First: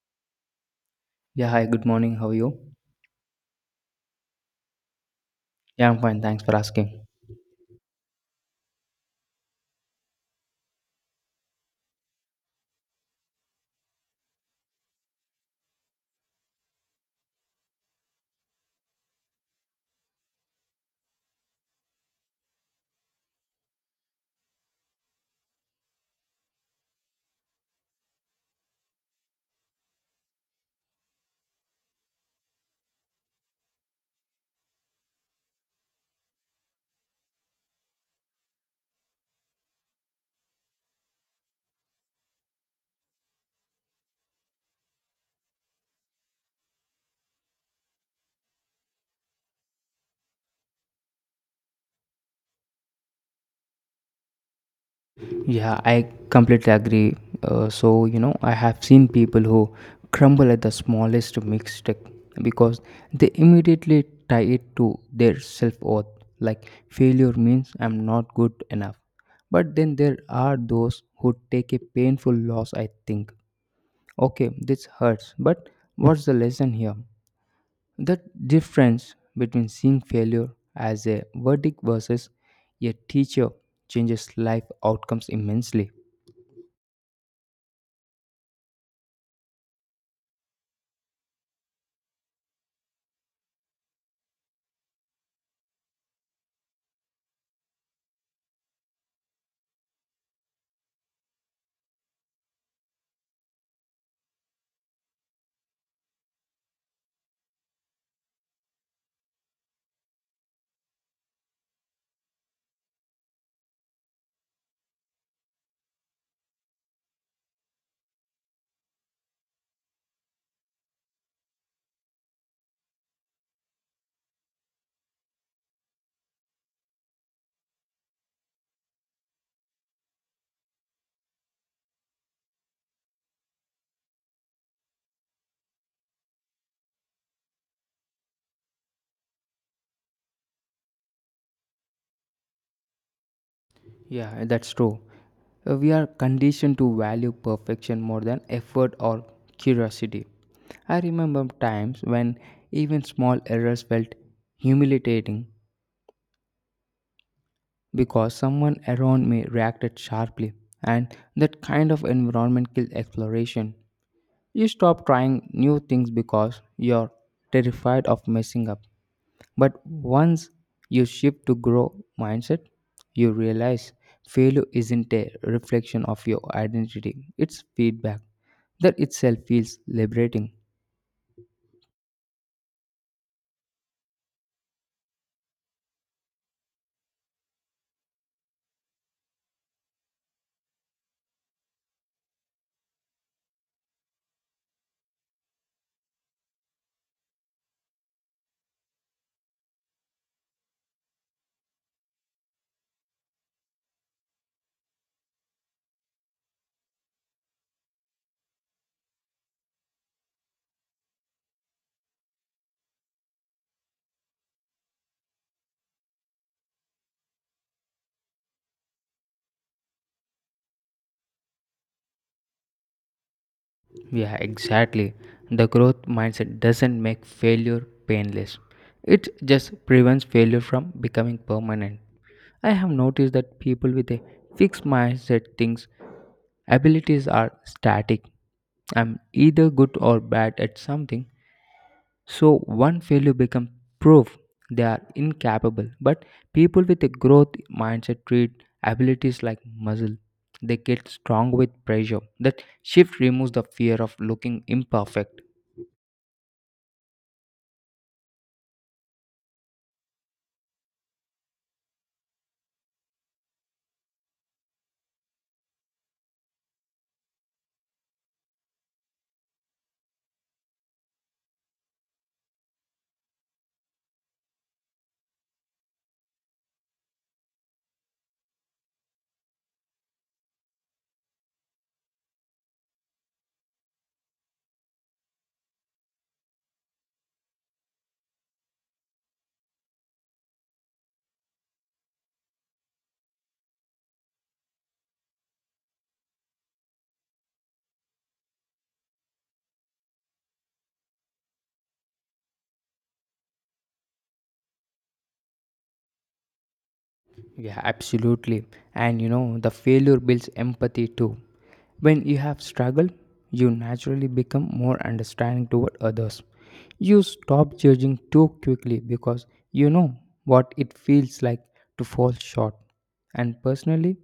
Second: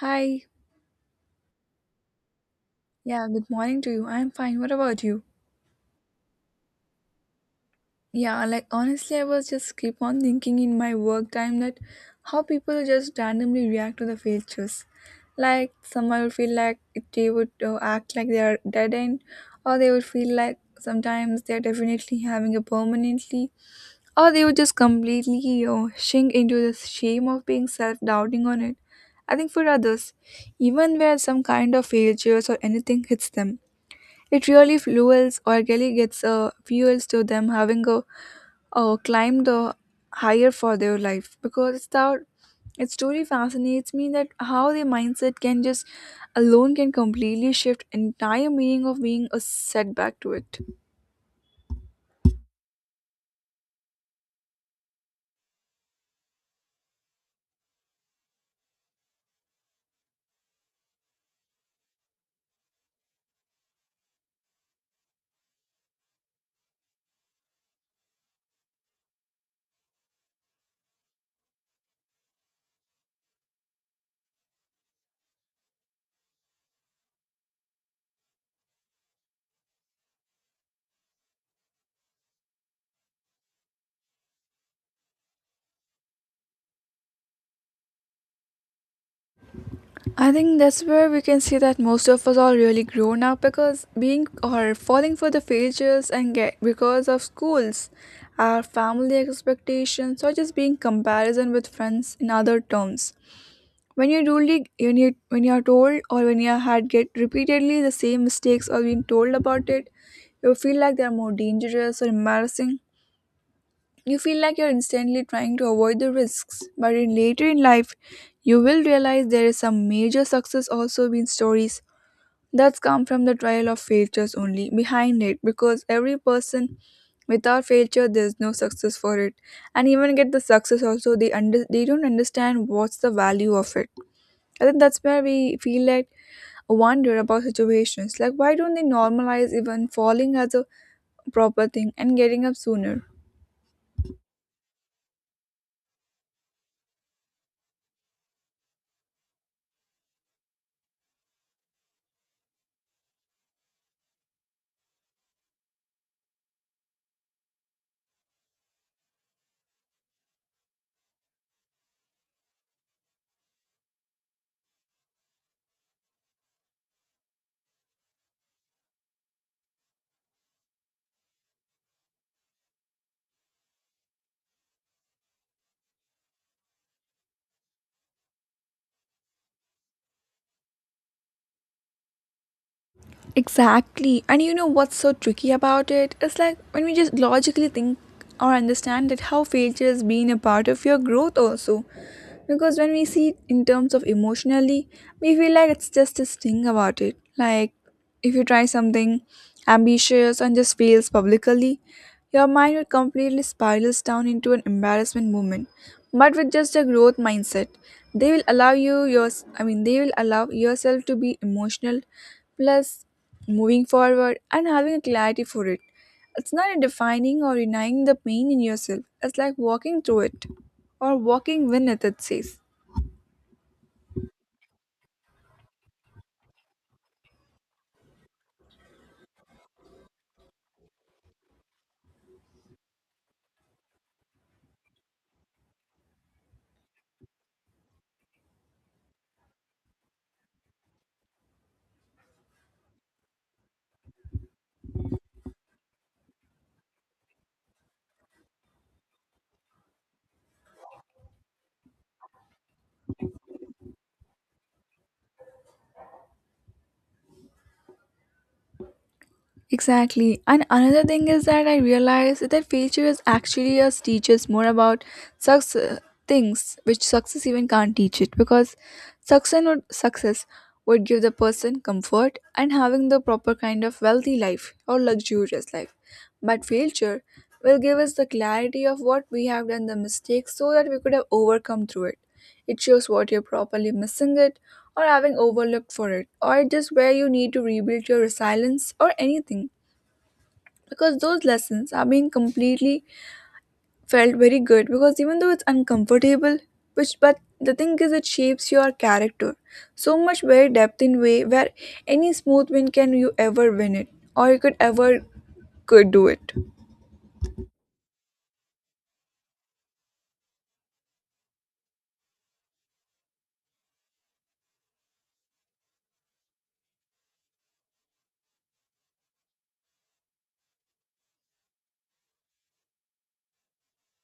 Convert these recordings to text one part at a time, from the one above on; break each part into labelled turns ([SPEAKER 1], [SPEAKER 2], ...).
[SPEAKER 1] Hi.
[SPEAKER 2] Yeah, hi, good morning. How are you?
[SPEAKER 1] Yeah, good morning to you. I'm fine. What about you?
[SPEAKER 2] Yeah, I'm fine. Thanks for asking.
[SPEAKER 1] Yeah, like honestly, I was just keep on thinking in my work time that how people just randomly react to the failures. Like some I would feel like they would act like they are dead end, or they would feel like sometimes they are definitely having a permanently, or they would just completely sink into the shame of being self-doubting on it. I think for others, even where some kind of failures or anything hits them. It really fuels or really gets fuels to them having a climb the higher for their life because it's that its story fascinates me that how the mindset can just alone can completely shift entire meaning of being a setback to it.
[SPEAKER 2] Yeah, I completely agree. I have seen people who crumble at the smallest mistake because they immediately tie it to their self worth. Like, failure means I'm not good enough. But then there are those who take a painful loss, I think. Okay, this hurts, but what's the lesson here? The difference between seeing failure as a verdict versus a teacher changes life outcomes immensely.
[SPEAKER 1] I think that's where we can see that most of us are really grown up because being or falling for the failures and get because of schools, our family expectations or just being comparison with friends in other terms. When you're when you are told or when you had get repeatedly the same mistakes or being told about it, you feel like they are more dangerous or embarrassing. You feel like you're instantly trying to avoid the risks, but in later in life, you will realize there is some major success also been stories that's come from the trial of failures only behind it because every person without failure there's no success for it, and even get the success also they under they don't understand what's the value of it. I think that's where we feel like wonder about situations. Like, why don't they normalize even falling as a proper thing and getting up sooner?
[SPEAKER 2] Yeah, that's true. We are conditioned to value perfection more than effort or curiosity. I remember times when even small errors felt humiliating because someone around me reacted sharply, and that kind of environment killed exploration. You stop trying new things because you're terrified of messing up. But once you shift to grow mindset, you realize failure isn't a reflection of your identity, it's feedback. That itself feels liberating.
[SPEAKER 1] Exactly. And you know what's so tricky about it? It's like when we just logically think or understand that how failure has been a part of your growth also. Because when we see it in terms of emotionally we feel like it's just this thing about it, like if you try something ambitious and just fails publicly your mind will completely spirals down into an embarrassment moment. But with just a growth mindset they will allow you yours I mean they will allow yourself to be emotional plus moving forward and having a clarity for it. It's not a defining or denying the pain in yourself. It's like walking through it or walking with it, it says.
[SPEAKER 2] Yeah, exactly. The growth mindset doesn't make failure painless. It just prevents failure from becoming permanent. I have noticed that people with a fixed mindset thinks abilities are static. I'm either good or bad at something, so one failure becomes proof they are incapable. But people with a growth mindset treat abilities like muscle. They get strong with pressure. That shift removes the fear of looking imperfect.
[SPEAKER 1] Exactly. And another thing is that I realized that failure is actually us teaches more about success, things which success even can't teach it, because success would give the person comfort and having the proper kind of wealthy life or luxurious life. But failure will give us the clarity of what we have done the mistakes so that we could have overcome through it. It shows what you're properly missing it or having overlooked for it, or just where you need to rebuild your resilience or anything. Because those lessons are being completely felt very good because even though it's uncomfortable, which but the thing is it shapes your character so much very depth in way where any smooth win can you ever win it or you could ever could do it.
[SPEAKER 2] Yeah, absolutely. And you know, the failure builds empathy too. When you have struggled, you naturally become more understanding toward others. You stop judging too quickly because you know what it feels like to fall short. And personally,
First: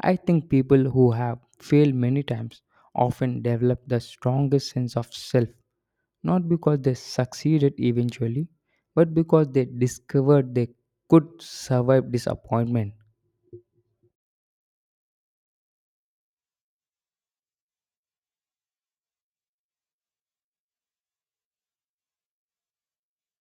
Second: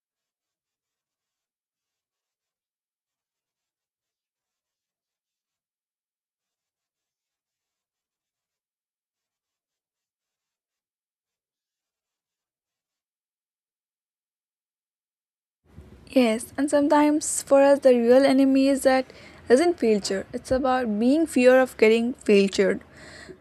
[SPEAKER 2] I think people who have failed many times often develop the strongest sense of self not because they succeeded eventually, but because they discovered they could survive disappointment.
[SPEAKER 1] Yes, and sometimes for us the real enemy is that isn't failure. It's about being fear of getting failed.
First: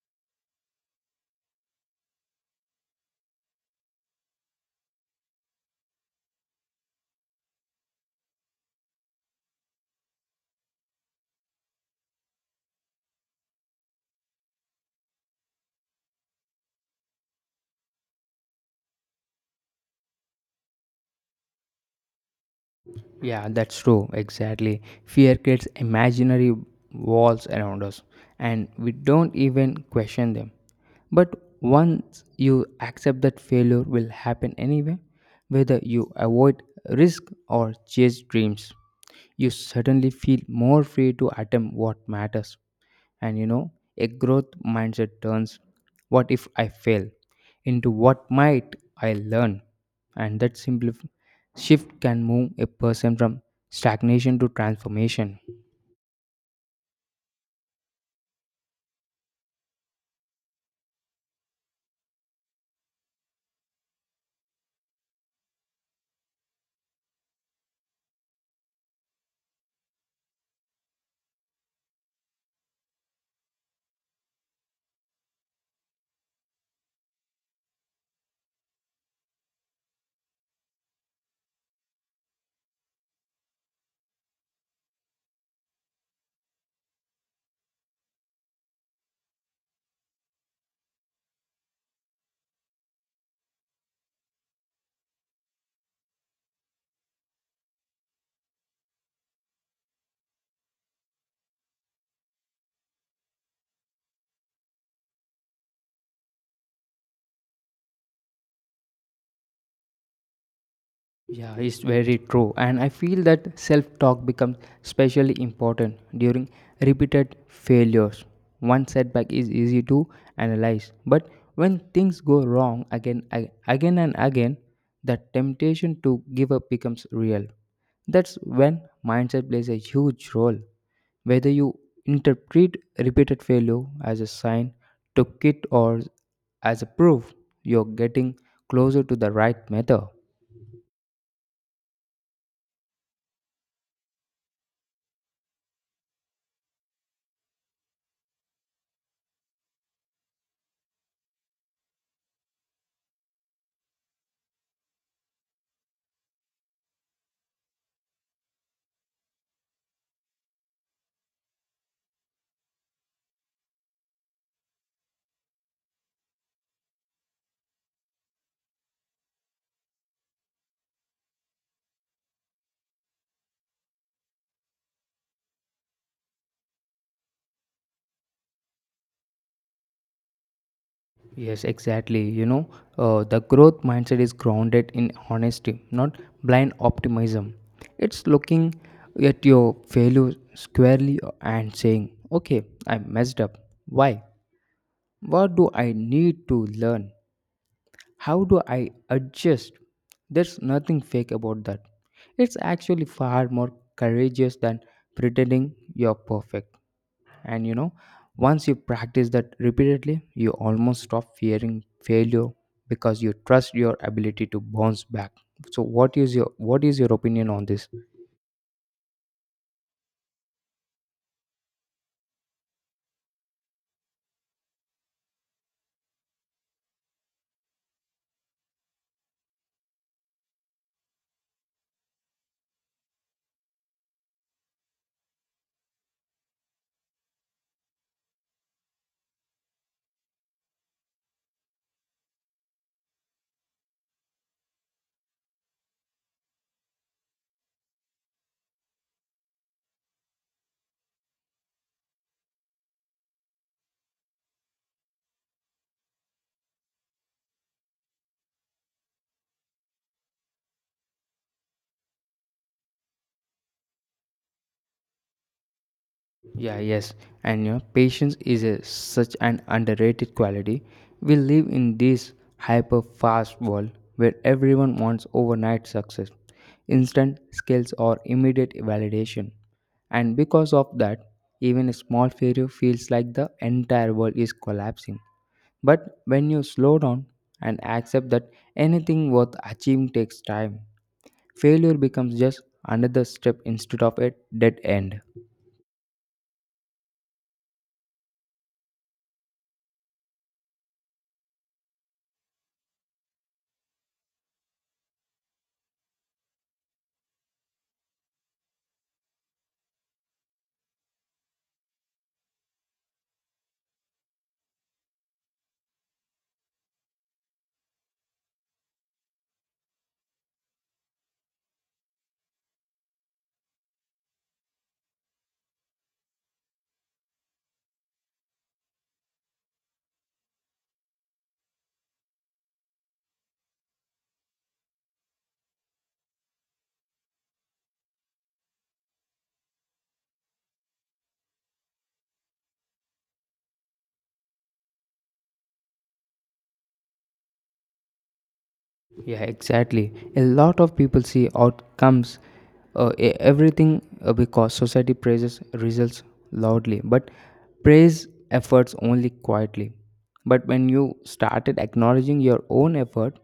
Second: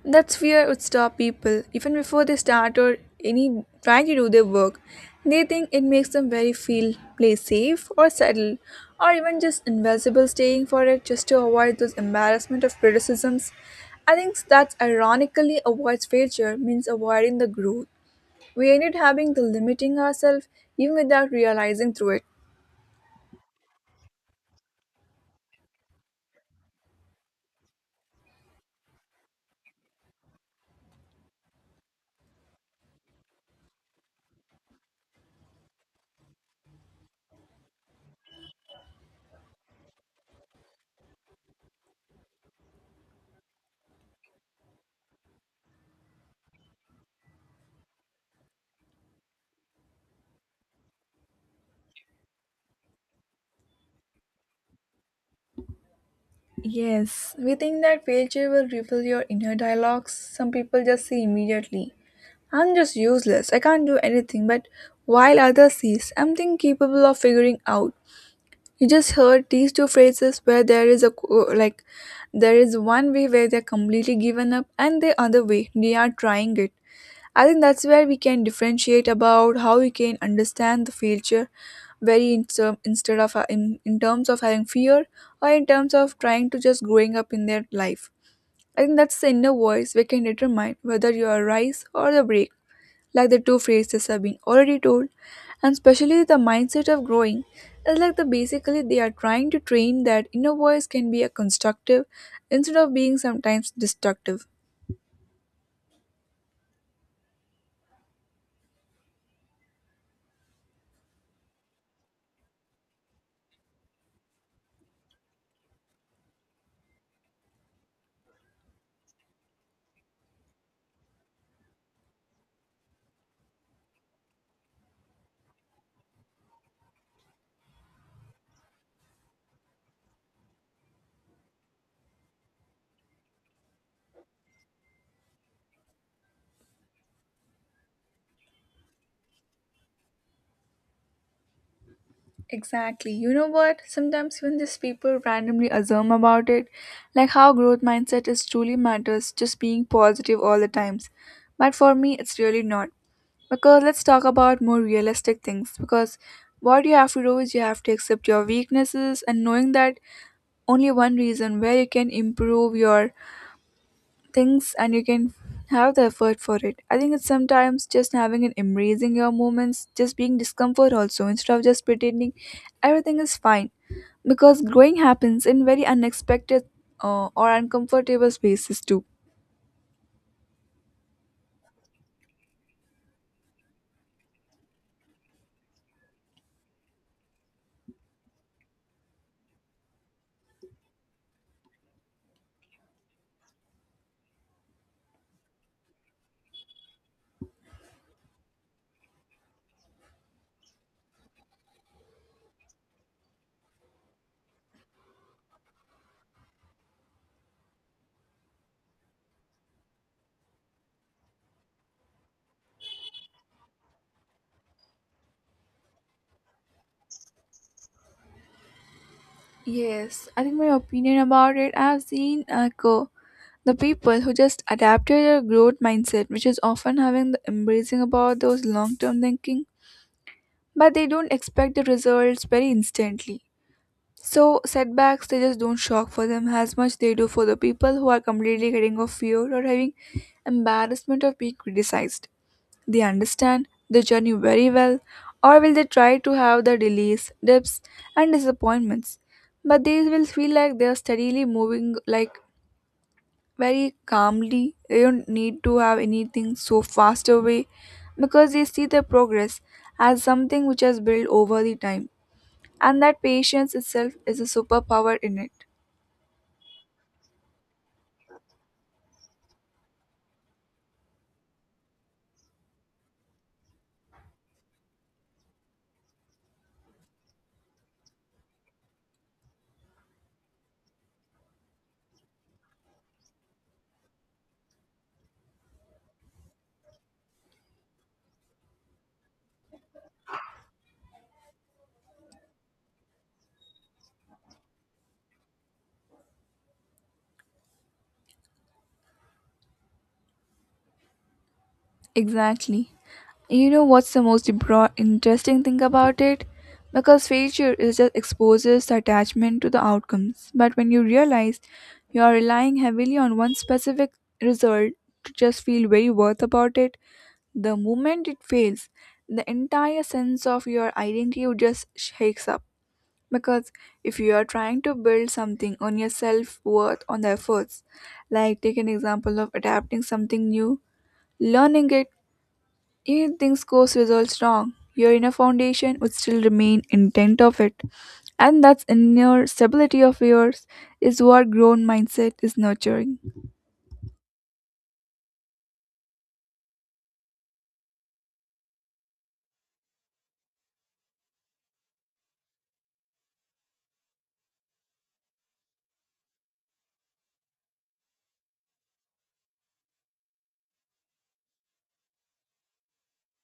[SPEAKER 1] That's fear would stop people even before they start or any trying to do their work. They think it makes them very feel play safe or settle, or even just invisible staying for it just to avoid those embarrassment of criticisms. I think that's ironically avoids failure means avoiding the growth. We ended having the limiting ourselves even without realizing through it.
[SPEAKER 2] Yeah, that's true, exactly. Fear creates imaginary walls around us, and we don't even question them. But once you accept that failure will happen anyway, whether you avoid risk or chase dreams, you suddenly feel more free to attempt what matters. And you know, a growth mindset turns what if I fail into what might I learn. And that simple shift can move a person from stagnation to transformation.
[SPEAKER 1] Yes, we think that failure will reveal your inner dialogues. Some people just see immediately. I'm just useless. I can't do anything. But while others see, something capable of figuring out. You just heard these two phrases where there is a like there is one way where they're completely given up and the other way they are trying it. I think that's where we can differentiate about how we can understand the future very in term, instead of in terms of having fear or in terms of trying to just growing up in their life. I think that's the inner voice we can determine whether you are a rise or the break, like the two phrases have been already told, and especially the mindset of growing is like the basically they are trying to train that inner voice can be a constructive instead of being sometimes destructive.
[SPEAKER 2] Yeah, it's very true. And I feel that self talk becomes especially important during repeated failures. One setback is easy to analyze, but when things go wrong again and again, the temptation to give up becomes real. That's when mindset plays a huge role. Whether you interpret repeated failure as a sign to quit or as a proof you're getting closer to the right method.
[SPEAKER 1] Exactly. You know what? Sometimes when these people randomly assume about it, like how growth mindset is truly matters, just being positive all the times. But for me, it's really not. Because let's talk about more realistic things. Because what you have to do is you have to accept your weaknesses and knowing that only one reason where you can improve your things and you can have the effort for it. I think it's sometimes just having and embracing your moments, just being discomfort also instead of just pretending everything is fine. Because growing happens in very unexpected or uncomfortable spaces too.
[SPEAKER 2] Yes, exactly. The growth mindset is grounded in honesty, not blind optimism. It's looking at your failure squarely and saying, okay, I messed up. Why? What do I need to learn? How do I adjust? There's nothing fake about that. It's actually far more courageous than pretending you're perfect. And you know, once you practice that repeatedly, you almost stop fearing failure because you trust your ability to bounce back. So what is your opinion on this?
[SPEAKER 1] Yes, I think my opinion about it, I've seen echo the people who just adapted a growth mindset, which is often having the embracing about those long term thinking, but they don't expect the results very instantly. So setbacks they just don't shock for them as much they do for the people who are completely getting off fear or having embarrassment of being criticized. They understand the journey very well, or will they try to have the delays, dips, and disappointments? But they will feel like they are steadily moving, like very calmly. They don't need to have anything so fast away because they see their progress as something which has built over the time, and that patience itself is a superpower in it.
[SPEAKER 2] Yeah, yes, and you know, patience is a, such an underrated quality. We live in this hyper fast world where everyone wants overnight success, instant skills, or immediate validation. And because of that, even a small failure feels like the entire world is collapsing. But when you slow down and accept that anything worth achieving takes time, failure becomes just another step instead of a dead end.
[SPEAKER 1] Exactly. You know what's the most interesting thing about it? Because failure is just exposes the attachment to the outcomes. But when you realize you are relying heavily on one specific result to just feel very worth about it, the moment it fails, the entire sense of your identity just shakes up. Because if you are trying to build something on your self worth on the efforts, like take an example of adapting something new, learning it, even things goes results wrong, your inner foundation would still remain intent of it. And that's inner stability of yours is what grown mindset is nurturing.
[SPEAKER 2] Yeah, exactly. A lot of people see outcomes, everything because society praises results loudly, but praise efforts only quietly. But when you started acknowledging your own effort,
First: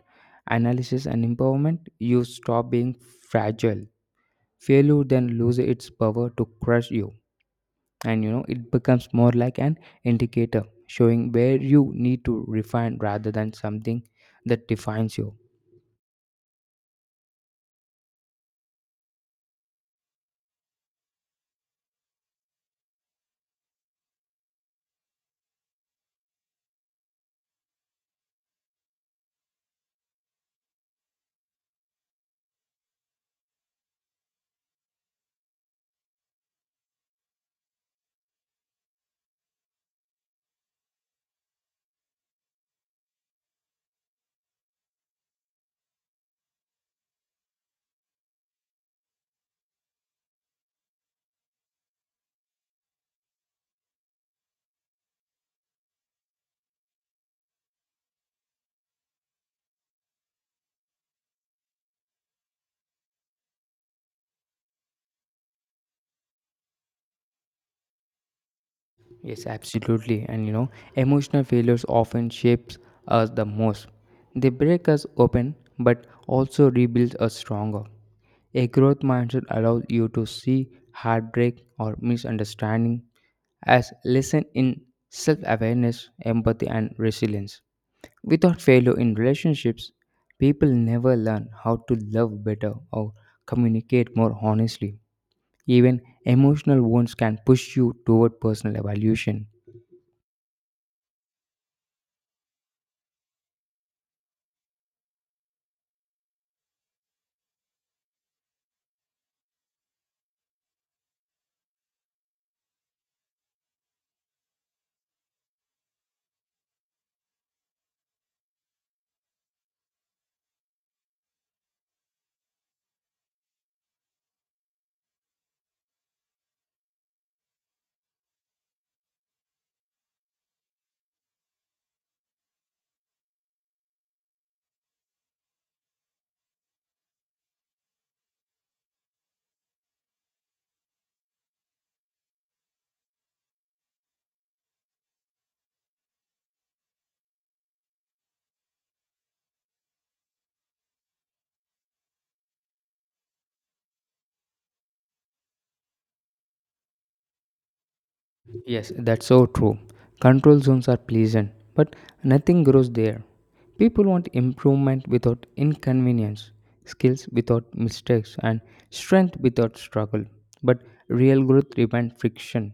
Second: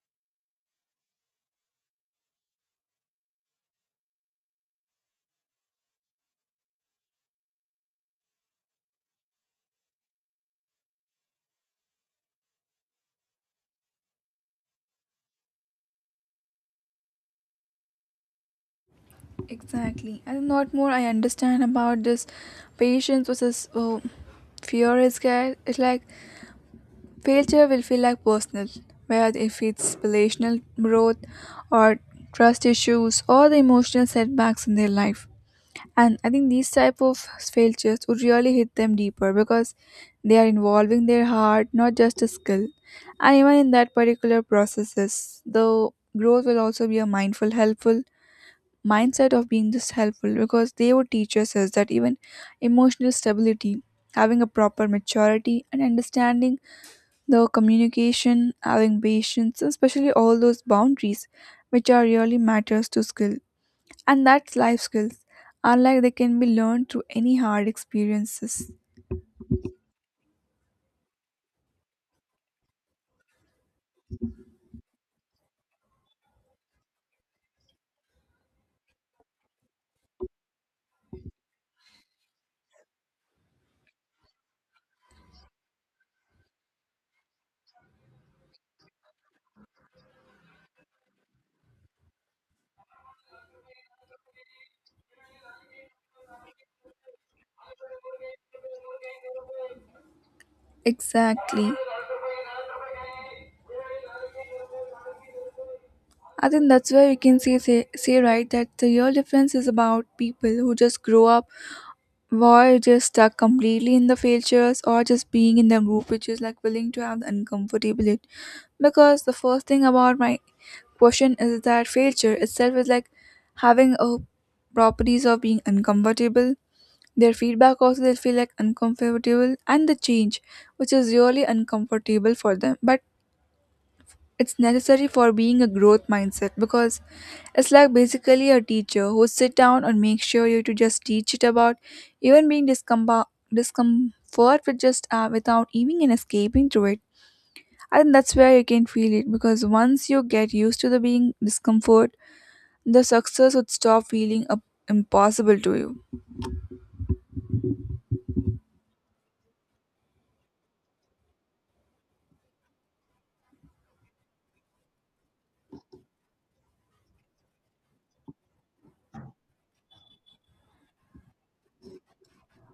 [SPEAKER 2] analysis, and empowerment, you stop being fragile. Failure then loses its power to crush you, and you know it becomes more like an indicator showing where you need to refine rather than something that defines you.
[SPEAKER 1] Exactly. And what more I understand about this patience versus oh, fear is scared. It's like failure will feel like personal, whether if it's relational growth or trust issues or the emotional setbacks in their life. And I think these type of failures would really hit them deeper because they are involving their heart, not just a skill. And even in that particular processes, the growth will also be a mindful, helpful mindset of being just helpful because they would teach us is that even emotional stability, having a proper maturity and understanding the communication, having patience, and especially all those boundaries which are really matters to skill. And that's life skills, unlike they can be learned through any hard experiences.
[SPEAKER 2] Yes, absolutely. And you know, emotional failures often shapes us the most. They break us open but also rebuild us stronger. A growth mindset allows you to see heartbreak or misunderstanding as lesson in self-awareness, empathy and resilience. Without failure in relationships, people never learn how to love better or communicate more honestly. Even emotional wounds can push you toward personal evolution.
[SPEAKER 1] Exactly. I think that's where we can say right that the real difference is about people who just grow up were just stuck completely in the failures or just being in the group which is like willing to have the uncomfortability because the first thing about my question is that failure itself is like having a properties of being uncomfortable. Their feedback also they feel like uncomfortable and the change, which is really uncomfortable for them. But it's necessary for being a growth mindset because it's like basically a teacher who sit down and make sure you to just teach it about even being discomfort with just without even and escaping through it. I think that's where you can feel it because once you get used to the being discomfort, the success would stop feeling up impossible to you.
[SPEAKER 2] Yes, that's so true. Control zones are pleasant, but nothing grows there. People want improvement without inconvenience, skills without mistakes, and strength without struggle. But real growth demands friction.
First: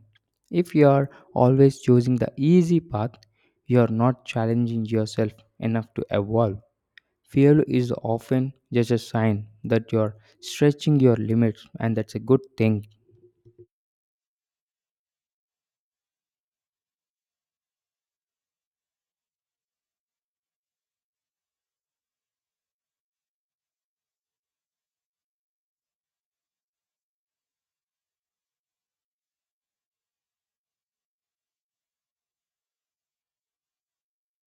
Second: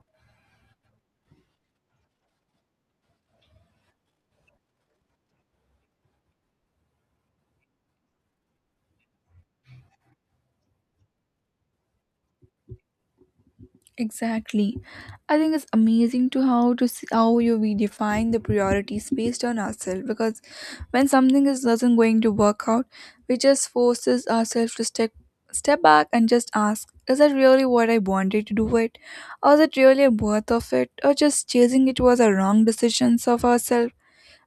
[SPEAKER 2] If you are always choosing the easy path, you are not challenging yourself enough to evolve. Failure is often just a sign that you are stretching your limits, and that's a good thing.
[SPEAKER 1] Exactly. I think it's amazing to how to see how you we define the priorities based on ourselves because when something is doesn't going to work out, we just forces ourselves to step back and just ask, is that really what I wanted to do it? Or is it really worth of it? Or just chasing it was a wrong decisions of ourselves?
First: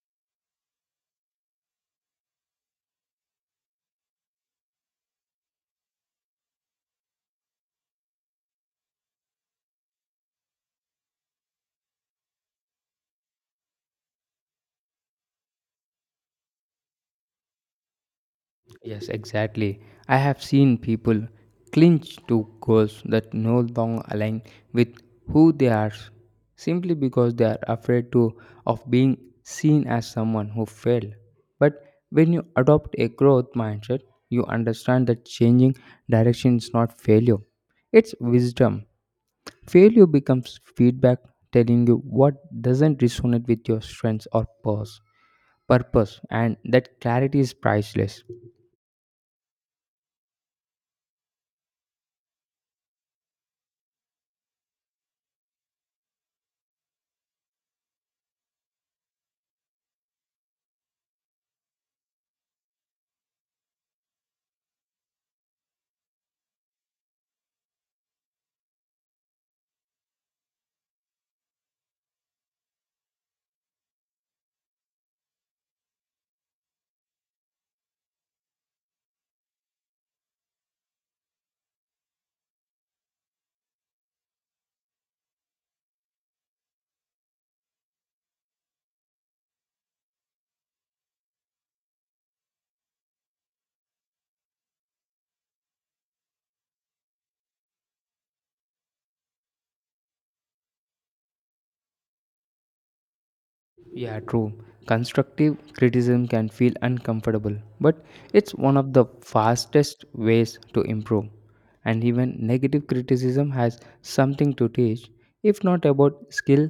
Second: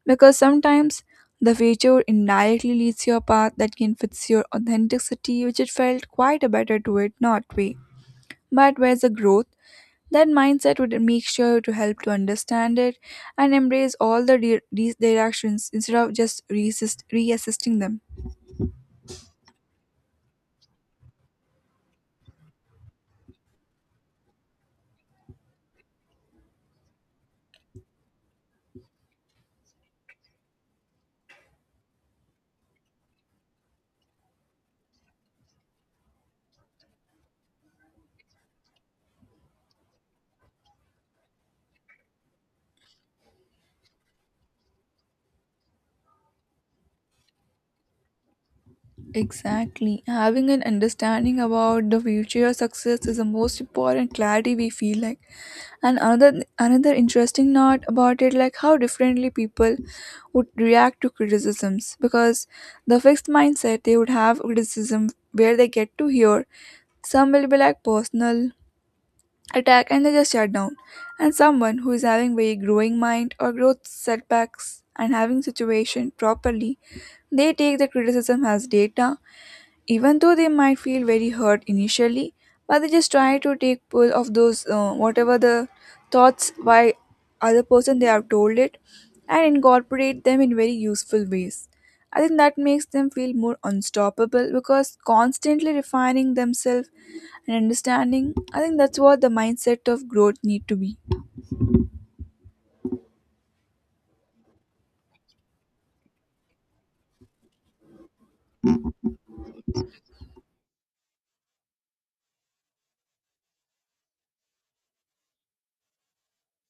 [SPEAKER 1] Because sometimes the future indirectly leads you a path that can fit your authenticity, which it felt quite a better to it not way. But where's the growth? That mindset would make sure to help to understand it and embrace all the directions instead of just reassisting them.
[SPEAKER 2] Yes, exactly. I have seen people clinch to goals that no longer align with who they are simply because they are afraid to of being seen as someone who failed. But when you adopt a growth mindset, you understand that changing direction is not failure. It's wisdom. Failure becomes feedback telling you what doesn't resonate with your strengths or purpose. Purpose and that clarity is priceless.
[SPEAKER 1] Exactly. Having an understanding about the future success is the most important clarity we feel like. And another interesting note about it, like how differently people would react to criticisms, because the fixed mindset, they would have criticism where they get to hear, some will be like personal attack and they just shut down. And someone who is having very growing mind or growth setbacks and having situation properly, they take the criticism as data, even though they might feel very hurt initially, but they just try to take pull of those whatever the thoughts by other person they have told it, and incorporate them in very useful ways. I think that makes them feel more unstoppable because constantly refining themselves and understanding. I think that's what the mindset of growth need to be.
[SPEAKER 2] Yeah, true. Constructive criticism can feel uncomfortable, but it's one of the fastest ways to improve. And even negative criticism has something to teach, if not about skill,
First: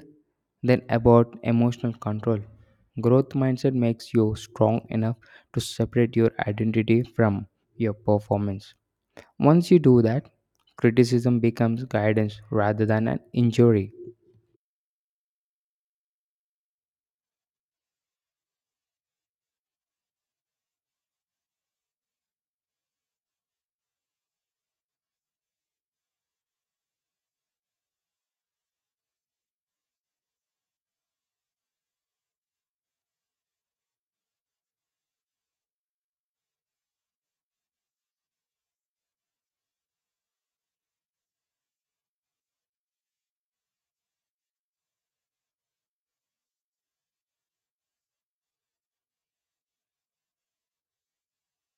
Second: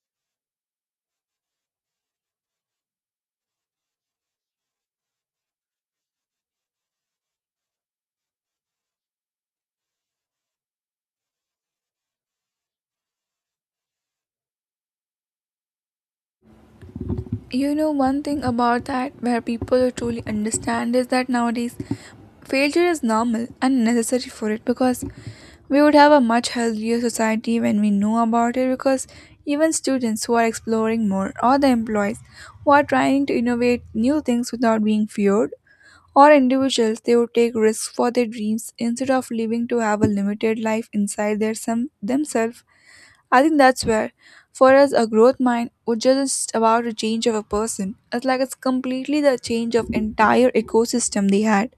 [SPEAKER 2] then about emotional control. Growth mindset makes you strong enough to separate your identity from your performance. Once you do that, criticism becomes guidance rather than an injury.
[SPEAKER 1] You know one thing about that where people truly understand is that nowadays failure is normal and necessary for it. Because we would have a much healthier society when we know about it, because even students who are exploring more, or the employees who are trying to innovate new things without being feared, or individuals, they would take risks for their dreams instead of living to have a limited life inside their some themselves. I think that's where, for us, a growth mind would just about a change of a person. It's like it's completely the change of entire ecosystem they had.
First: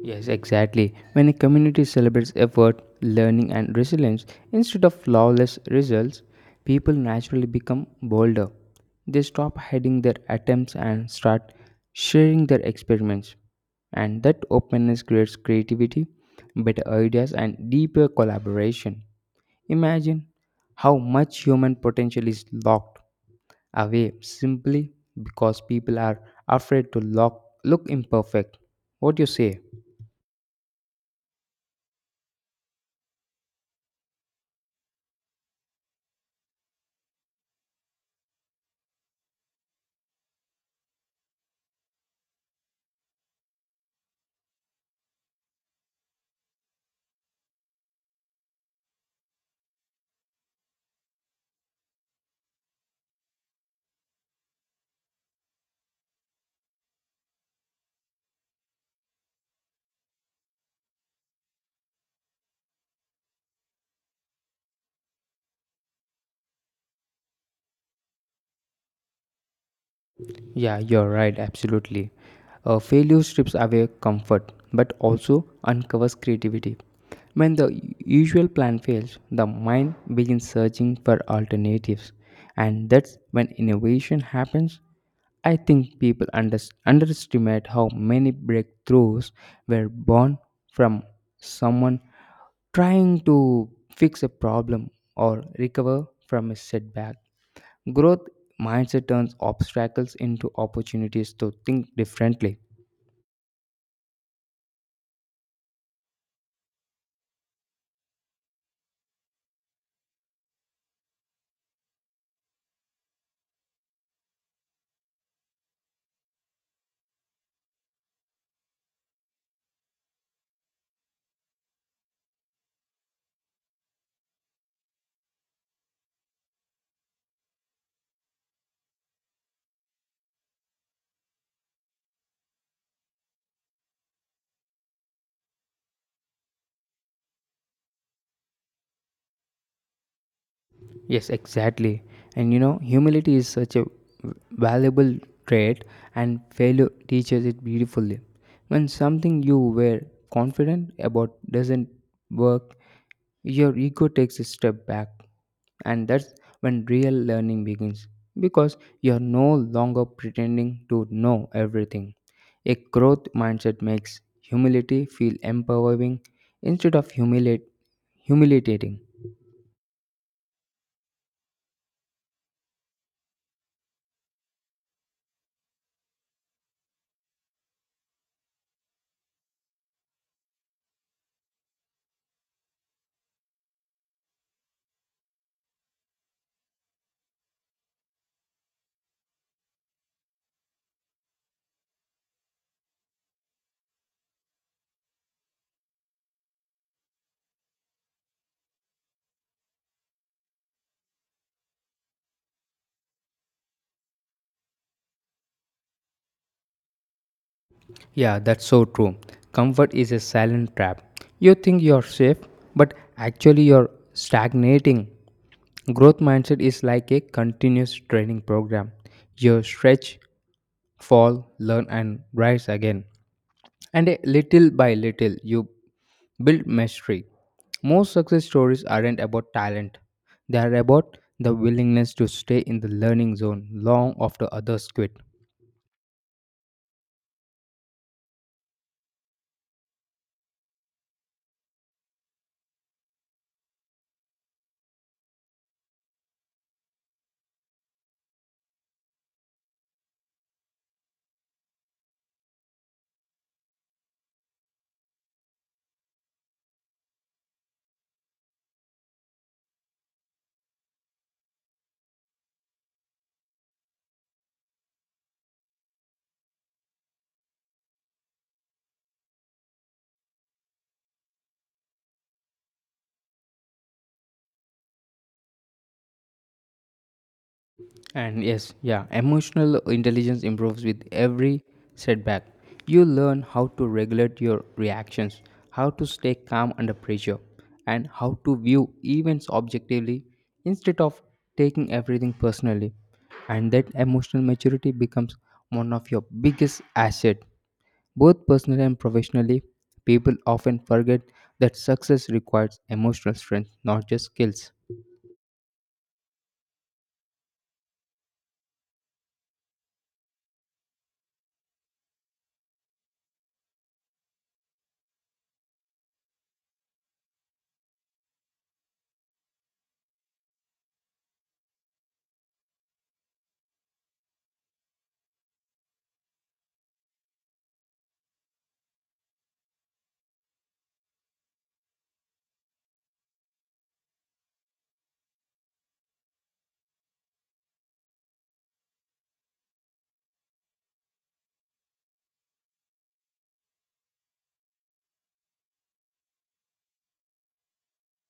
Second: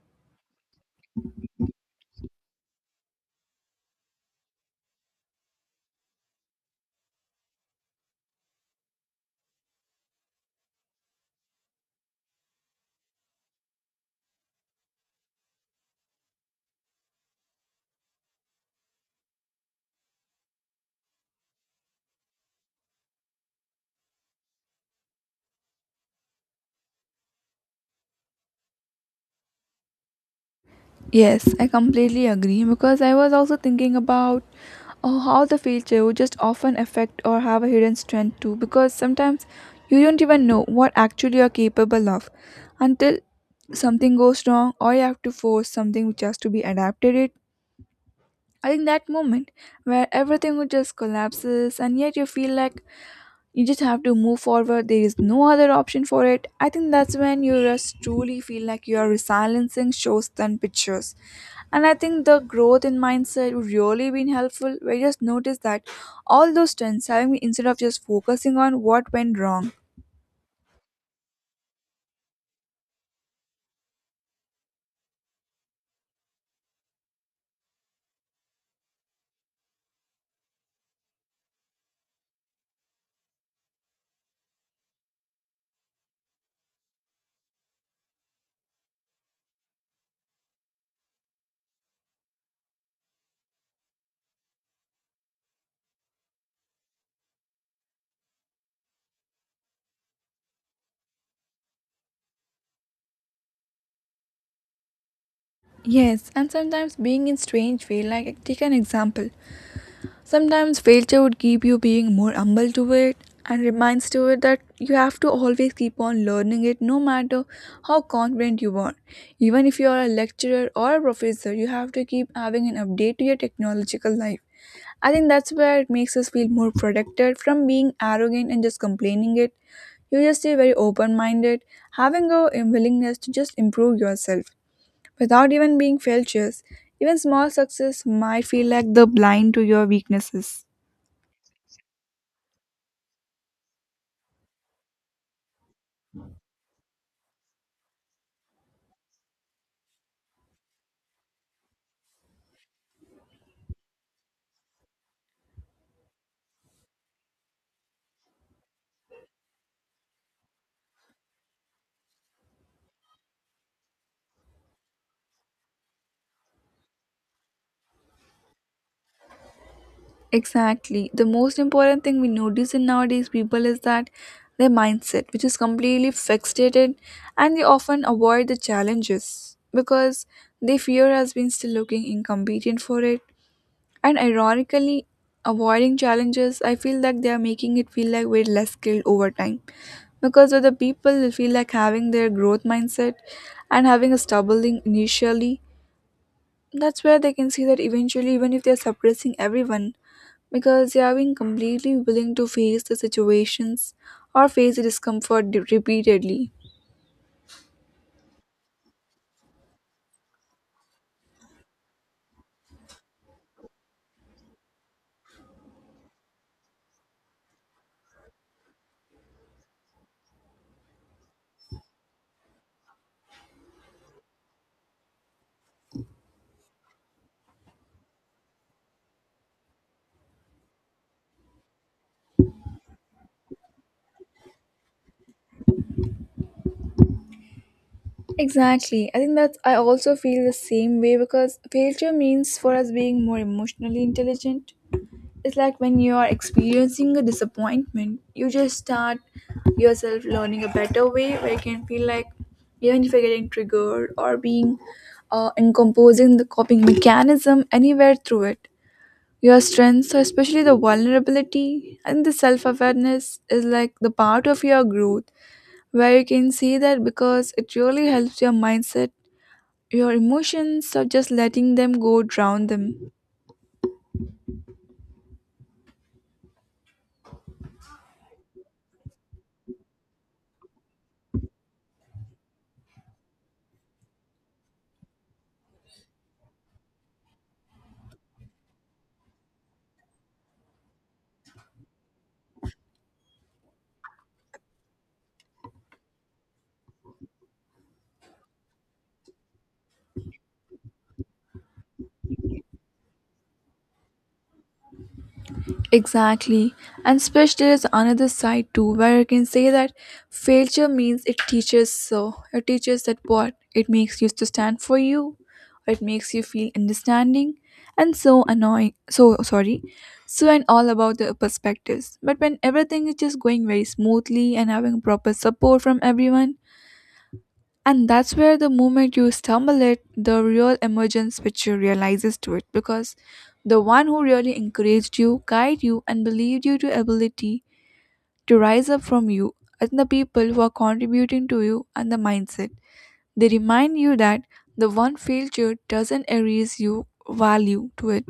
[SPEAKER 2] Yes, exactly. When a community celebrates effort, learning, and resilience instead of flawless results, people naturally become bolder. They stop hiding their attempts and start sharing their experiments. And that openness creates creativity, better ideas, and deeper collaboration. Imagine how much human potential is locked away simply because people are afraid to look imperfect. What do you say?
[SPEAKER 1] Yes, I completely agree because I was also thinking about how the feature would just often affect or have a hidden strength too, because sometimes you don't even know what actually you're capable of until something goes wrong, or you have to force something which has to be adapted it. I think that moment where everything would just collapses and yet you feel like you just have to move forward, there is no other option for it. I think that's when you just truly feel like you are silencing shows than pictures. And I think the growth in mindset would really been helpful, where you just notice that all those trends having me instead of just focusing on what went wrong.
[SPEAKER 2] Yeah, you're right, absolutely. Failure strips away comfort but also uncovers creativity. When the usual plan fails, the mind begins searching for alternatives, and that's when innovation happens. I think people underestimate how many breakthroughs were born from someone trying to fix a problem or recover from a setback. Growth mindset turns obstacles into opportunities to think differently.
[SPEAKER 1] Yes, and sometimes being in strange way, like take an example, sometimes failure would keep you being more humble to it and reminds to it that you have to always keep on learning it, no matter how confident you are. Even if you are a lecturer or a professor, you have to keep having an update to your technological life. I think that's where it makes us feel more protected from being arrogant and just complaining it. You just stay very open minded, having a willingness to just improve yourself without even being failures. Even small success might feel like the blind to your weaknesses.
[SPEAKER 2] Yes, exactly. And you know, humility is such a valuable trait, and failure teaches it beautifully. When something you were confident about doesn't work, your ego takes a step back, and that's when real learning begins because you're no longer pretending to know everything. A growth mindset makes humility feel empowering instead of humiliating.
[SPEAKER 1] Exactly. The most important thing we notice in nowadays people is that their mindset, which is completely fixated, and they often avoid the challenges because they fear has been still looking incompetent for it. And ironically, avoiding challenges, I feel like they are making it feel like we're less skilled over time. Because with the people, they feel like having their growth mindset and having a stumbling initially, that's where they can see that eventually, even if they're suppressing everyone, because they are being completely willing to face the situations or face the discomfort repeatedly.
[SPEAKER 2] Yeah, that's so true. Comfort is a silent trap. You think you're safe, but actually you're stagnating. Growth mindset is like a continuous training program. You stretch, fall, learn, and rise again. And a little by little, you build mastery. Most success stories aren't about talent, they are about the willingness to stay in the learning zone long after others quit.
[SPEAKER 1] Exactly. I think that's, I also feel the same way because failure means for us being more emotionally intelligent. It's like when you are experiencing a disappointment, you just start yourself learning a better way where you can feel like even if you're getting triggered or being in composing the coping mechanism anywhere through it. Your strengths, so especially the vulnerability and the self awareness, is like the part of your growth where you can see that, because it really helps your mindset, your emotions, of just letting them go drown them.
[SPEAKER 2] And yes, yeah, emotional intelligence improves with every setback. You learn how to regulate your reactions, how to stay calm under pressure, and how to view events objectively instead of taking everything personally. And that emotional maturity becomes one of your biggest asset, both personally and professionally. People often forget that success requires emotional strength, not just skills.
[SPEAKER 1] Exactly. And Spish, there is another side too, where you can say that failure means it teaches so. It teaches that what? It makes you to stand for you. It makes you feel understanding and so annoying. So sorry. So and all about the perspectives. But when everything is just going very smoothly and having proper support from everyone, and that's where the moment you stumble it, the real emergence picture realizes to it because the one who really encouraged you, guided you, and believed you to ability to rise up from you, and the people who are contributing to you and the mindset, they remind you that the one failure doesn't erase your value to it.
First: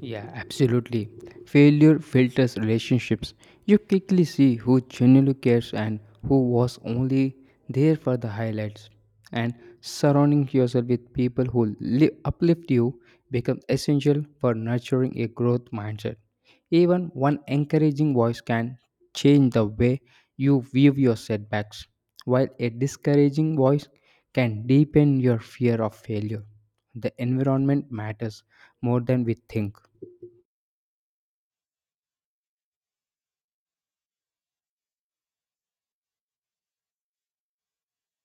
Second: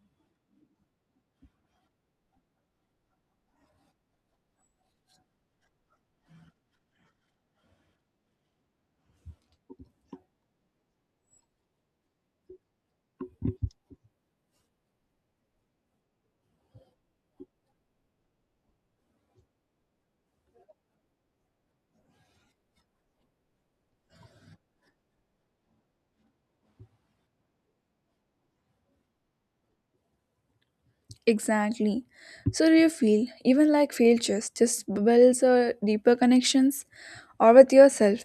[SPEAKER 2] Yeah, absolutely. Failure filters relationships. You quickly see who genuinely cares and who was only there for the highlights. And surrounding yourself with people who uplift you becomes essential for nurturing a growth mindset. Even one encouraging voice can change the way you view your setbacks, while a discouraging voice can deepen your fear of failure. The environment matters more than we think.
[SPEAKER 1] Exactly. So do you feel even like failures just builds a deeper connections or with yourself?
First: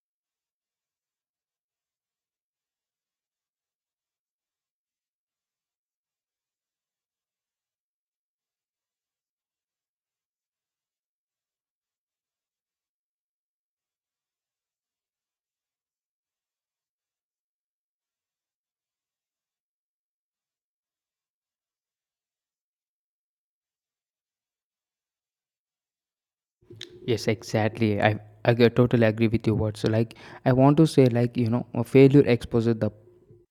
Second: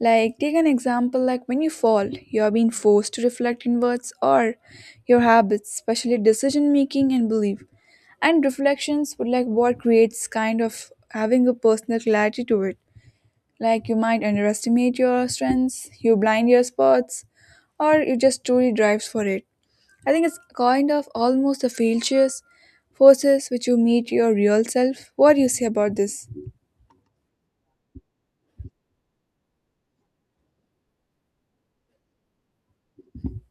[SPEAKER 1] Like take an example, like when you fall, you are being forced to reflect inwards or your habits, especially decision making and belief. And reflections would like what creates kind of having a personal clarity to it. Like you might underestimate your strengths, you blind your spots, or you just truly drives for it. I think it's kind of almost the features, forces which you meet your real self. What do you say about this?
[SPEAKER 2] Yes, exactly. Totally agree with you. What so like I want to say like you know a failure exposes the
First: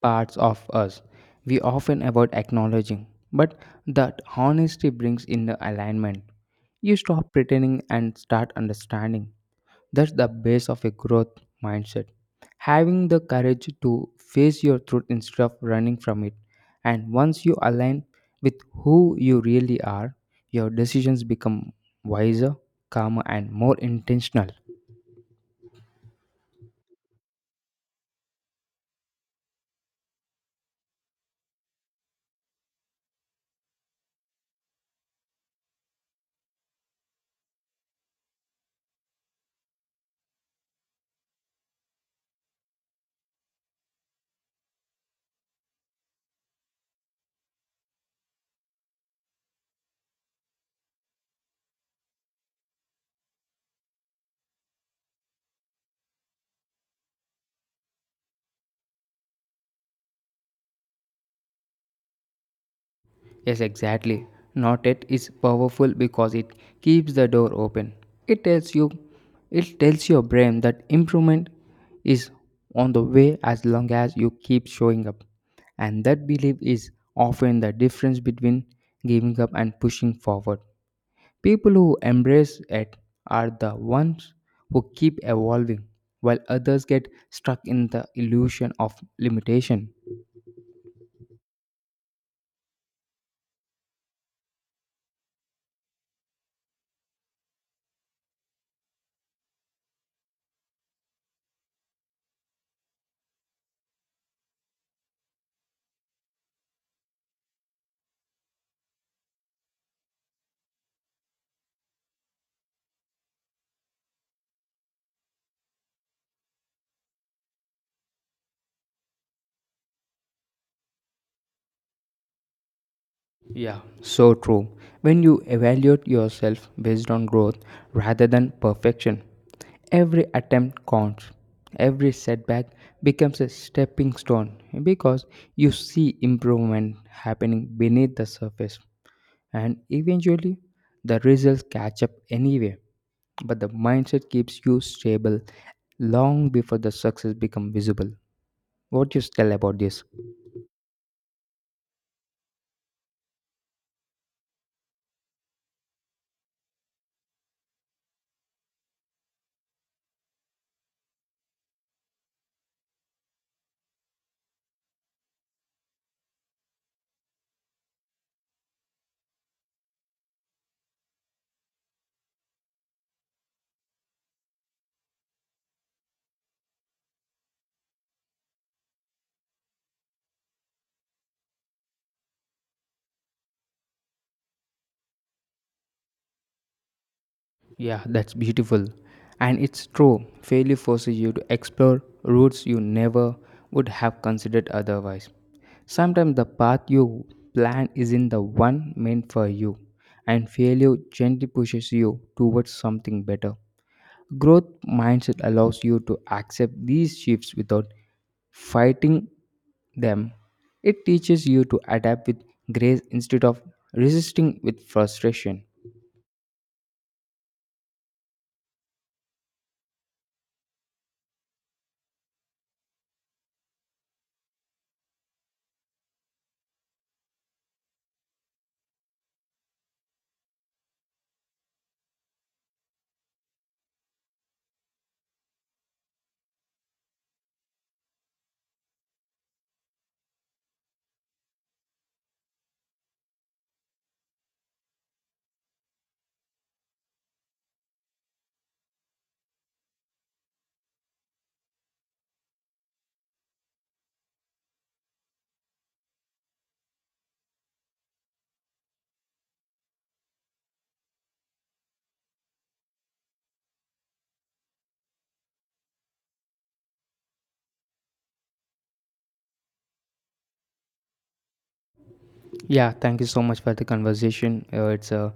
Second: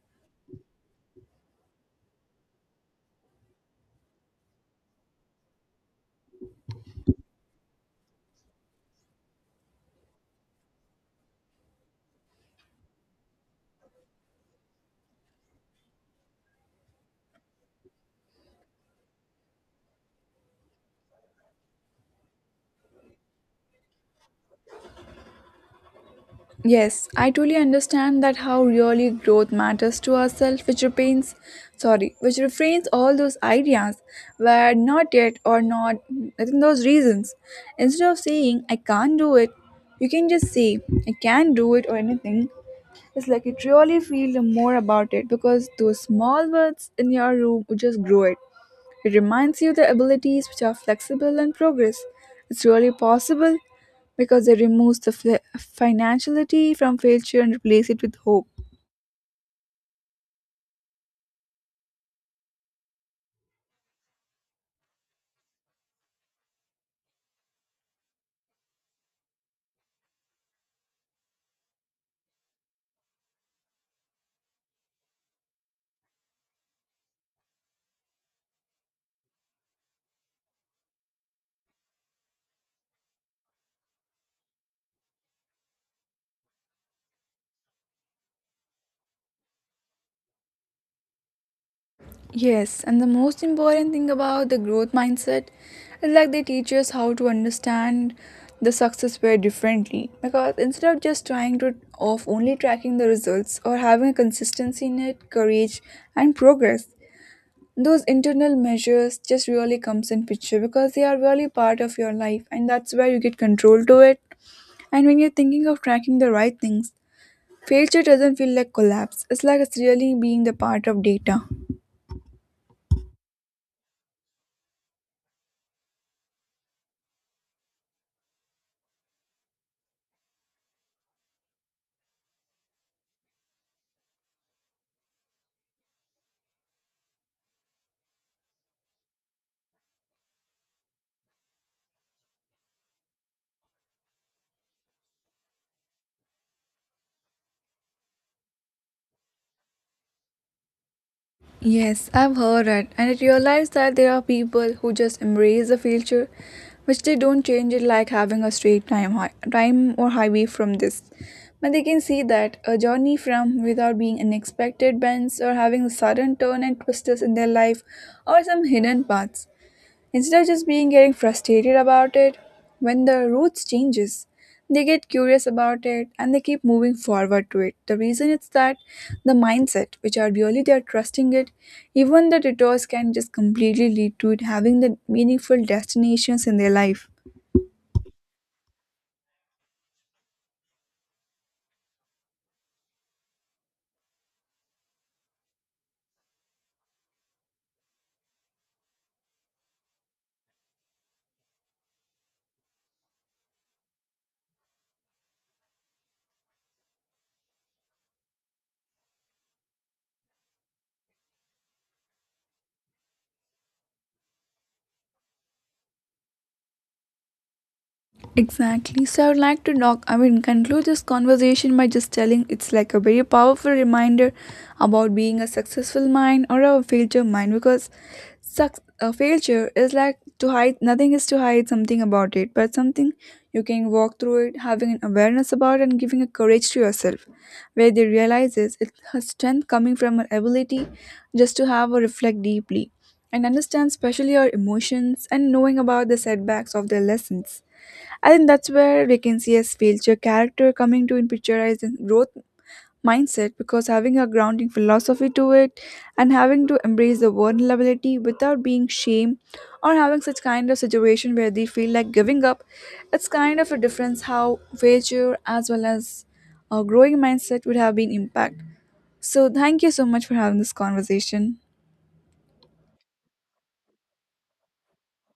[SPEAKER 2] parts of us we often avoid acknowledging, but that honesty brings in the alignment. You stop pretending and start understanding. That's the base of a growth mindset. Having the courage to face your truth instead of running from it. And once you align with who you really are, your decisions become wiser, calmer, and more intentional.
[SPEAKER 1] Yes, I truly understand that how really growth matters to ourselves, which remains, sorry, which refrains all those ideas where not yet or not, I think those reasons. Instead of saying I can't do it, you can just say I can do it or anything. It's like it really feel more about it because those small words in your room would just grow it. It reminds you the abilities which are flexible and progress. It's really possible because it removes the financiality from failure and replace it with hope.
[SPEAKER 2] Yes, exactly. Not yet is powerful because it keeps the door open. It tells you, it tells your brain that improvement is on the way as long as you keep showing up. And that belief is often the difference between giving up and pushing forward. People who embrace it are the ones who keep evolving, while others get stuck in the illusion of limitation.
[SPEAKER 1] Yes, and the most important thing about the growth mindset is like they teach us how to understand the success very differently, because instead of just trying to of only tracking the results or having a consistency in it, courage and progress, those internal measures just really comes in picture because they are really part of your life and that's where you get control to it. And when you're thinking of tracking the right things, failure doesn't feel like collapse. It's like it's really being the part of data.
[SPEAKER 2] Yeah, so true. When you evaluate yourself based on growth rather than perfection, every attempt counts. Every setback becomes a stepping stone because you see improvement happening beneath the surface, and eventually the results catch up anyway. But the mindset keeps you stable long before the success becomes visible. What do you tell about this?
[SPEAKER 1] Yes, I've heard it, and I realized that there are people who just embrace the feature, which they don't change it, like having a straight time, time or highway from this. But they can see that a journey from without being unexpected bends or having a sudden turn and twists in their life or some hidden paths. Instead of just being getting frustrated about it, when the routes changes, they get curious about it and they keep moving forward to it. The reason is that the mindset, which are really they are trusting it, even the detours can just completely lead to it having the meaningful destinations in their life.
[SPEAKER 2] Yeah, that's beautiful. And it's true, failure forces you to explore routes you never would have considered otherwise. Sometimes the path you plan isn't the one meant for you, and failure gently pushes you towards something better. Growth mindset allows you to accept these shifts without fighting them. It teaches you to adapt with grace instead of resisting with frustration.
[SPEAKER 1] Exactly. So I would like to knock I mean conclude this conversation by just telling it's like a very powerful reminder about being a successful mind or a failure mind. Because Suc failure is like to hide nothing is to hide something about it, but something you can walk through it, having an awareness about it and giving a courage to yourself, where they realizes it's her strength coming from her ability just to have or reflect deeply and understand especially our emotions and knowing about the setbacks of their lessons. I think that's where we can see as failure character coming to in picture as in growth mindset, because having a grounding philosophy to it and having to embrace the vulnerability without being shamed or having such kind of situation where they feel like giving up, it's kind of a difference how failure as well as a growing mindset would have been impact. So thank you so much for having this conversation.
[SPEAKER 2] Yeah, thank you so much for the conversation. It's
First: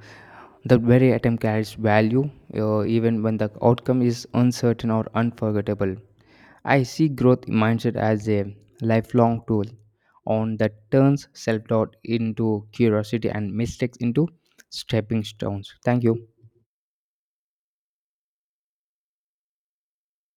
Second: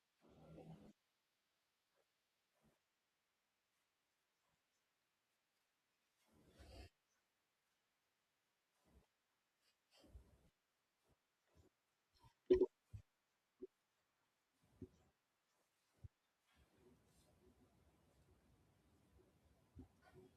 [SPEAKER 2] The very attempt carries value, even when the outcome is uncertain or unforgettable. I see growth mindset as a lifelong tool on that turns self doubt into curiosity and mistakes into stepping stones. Thank you.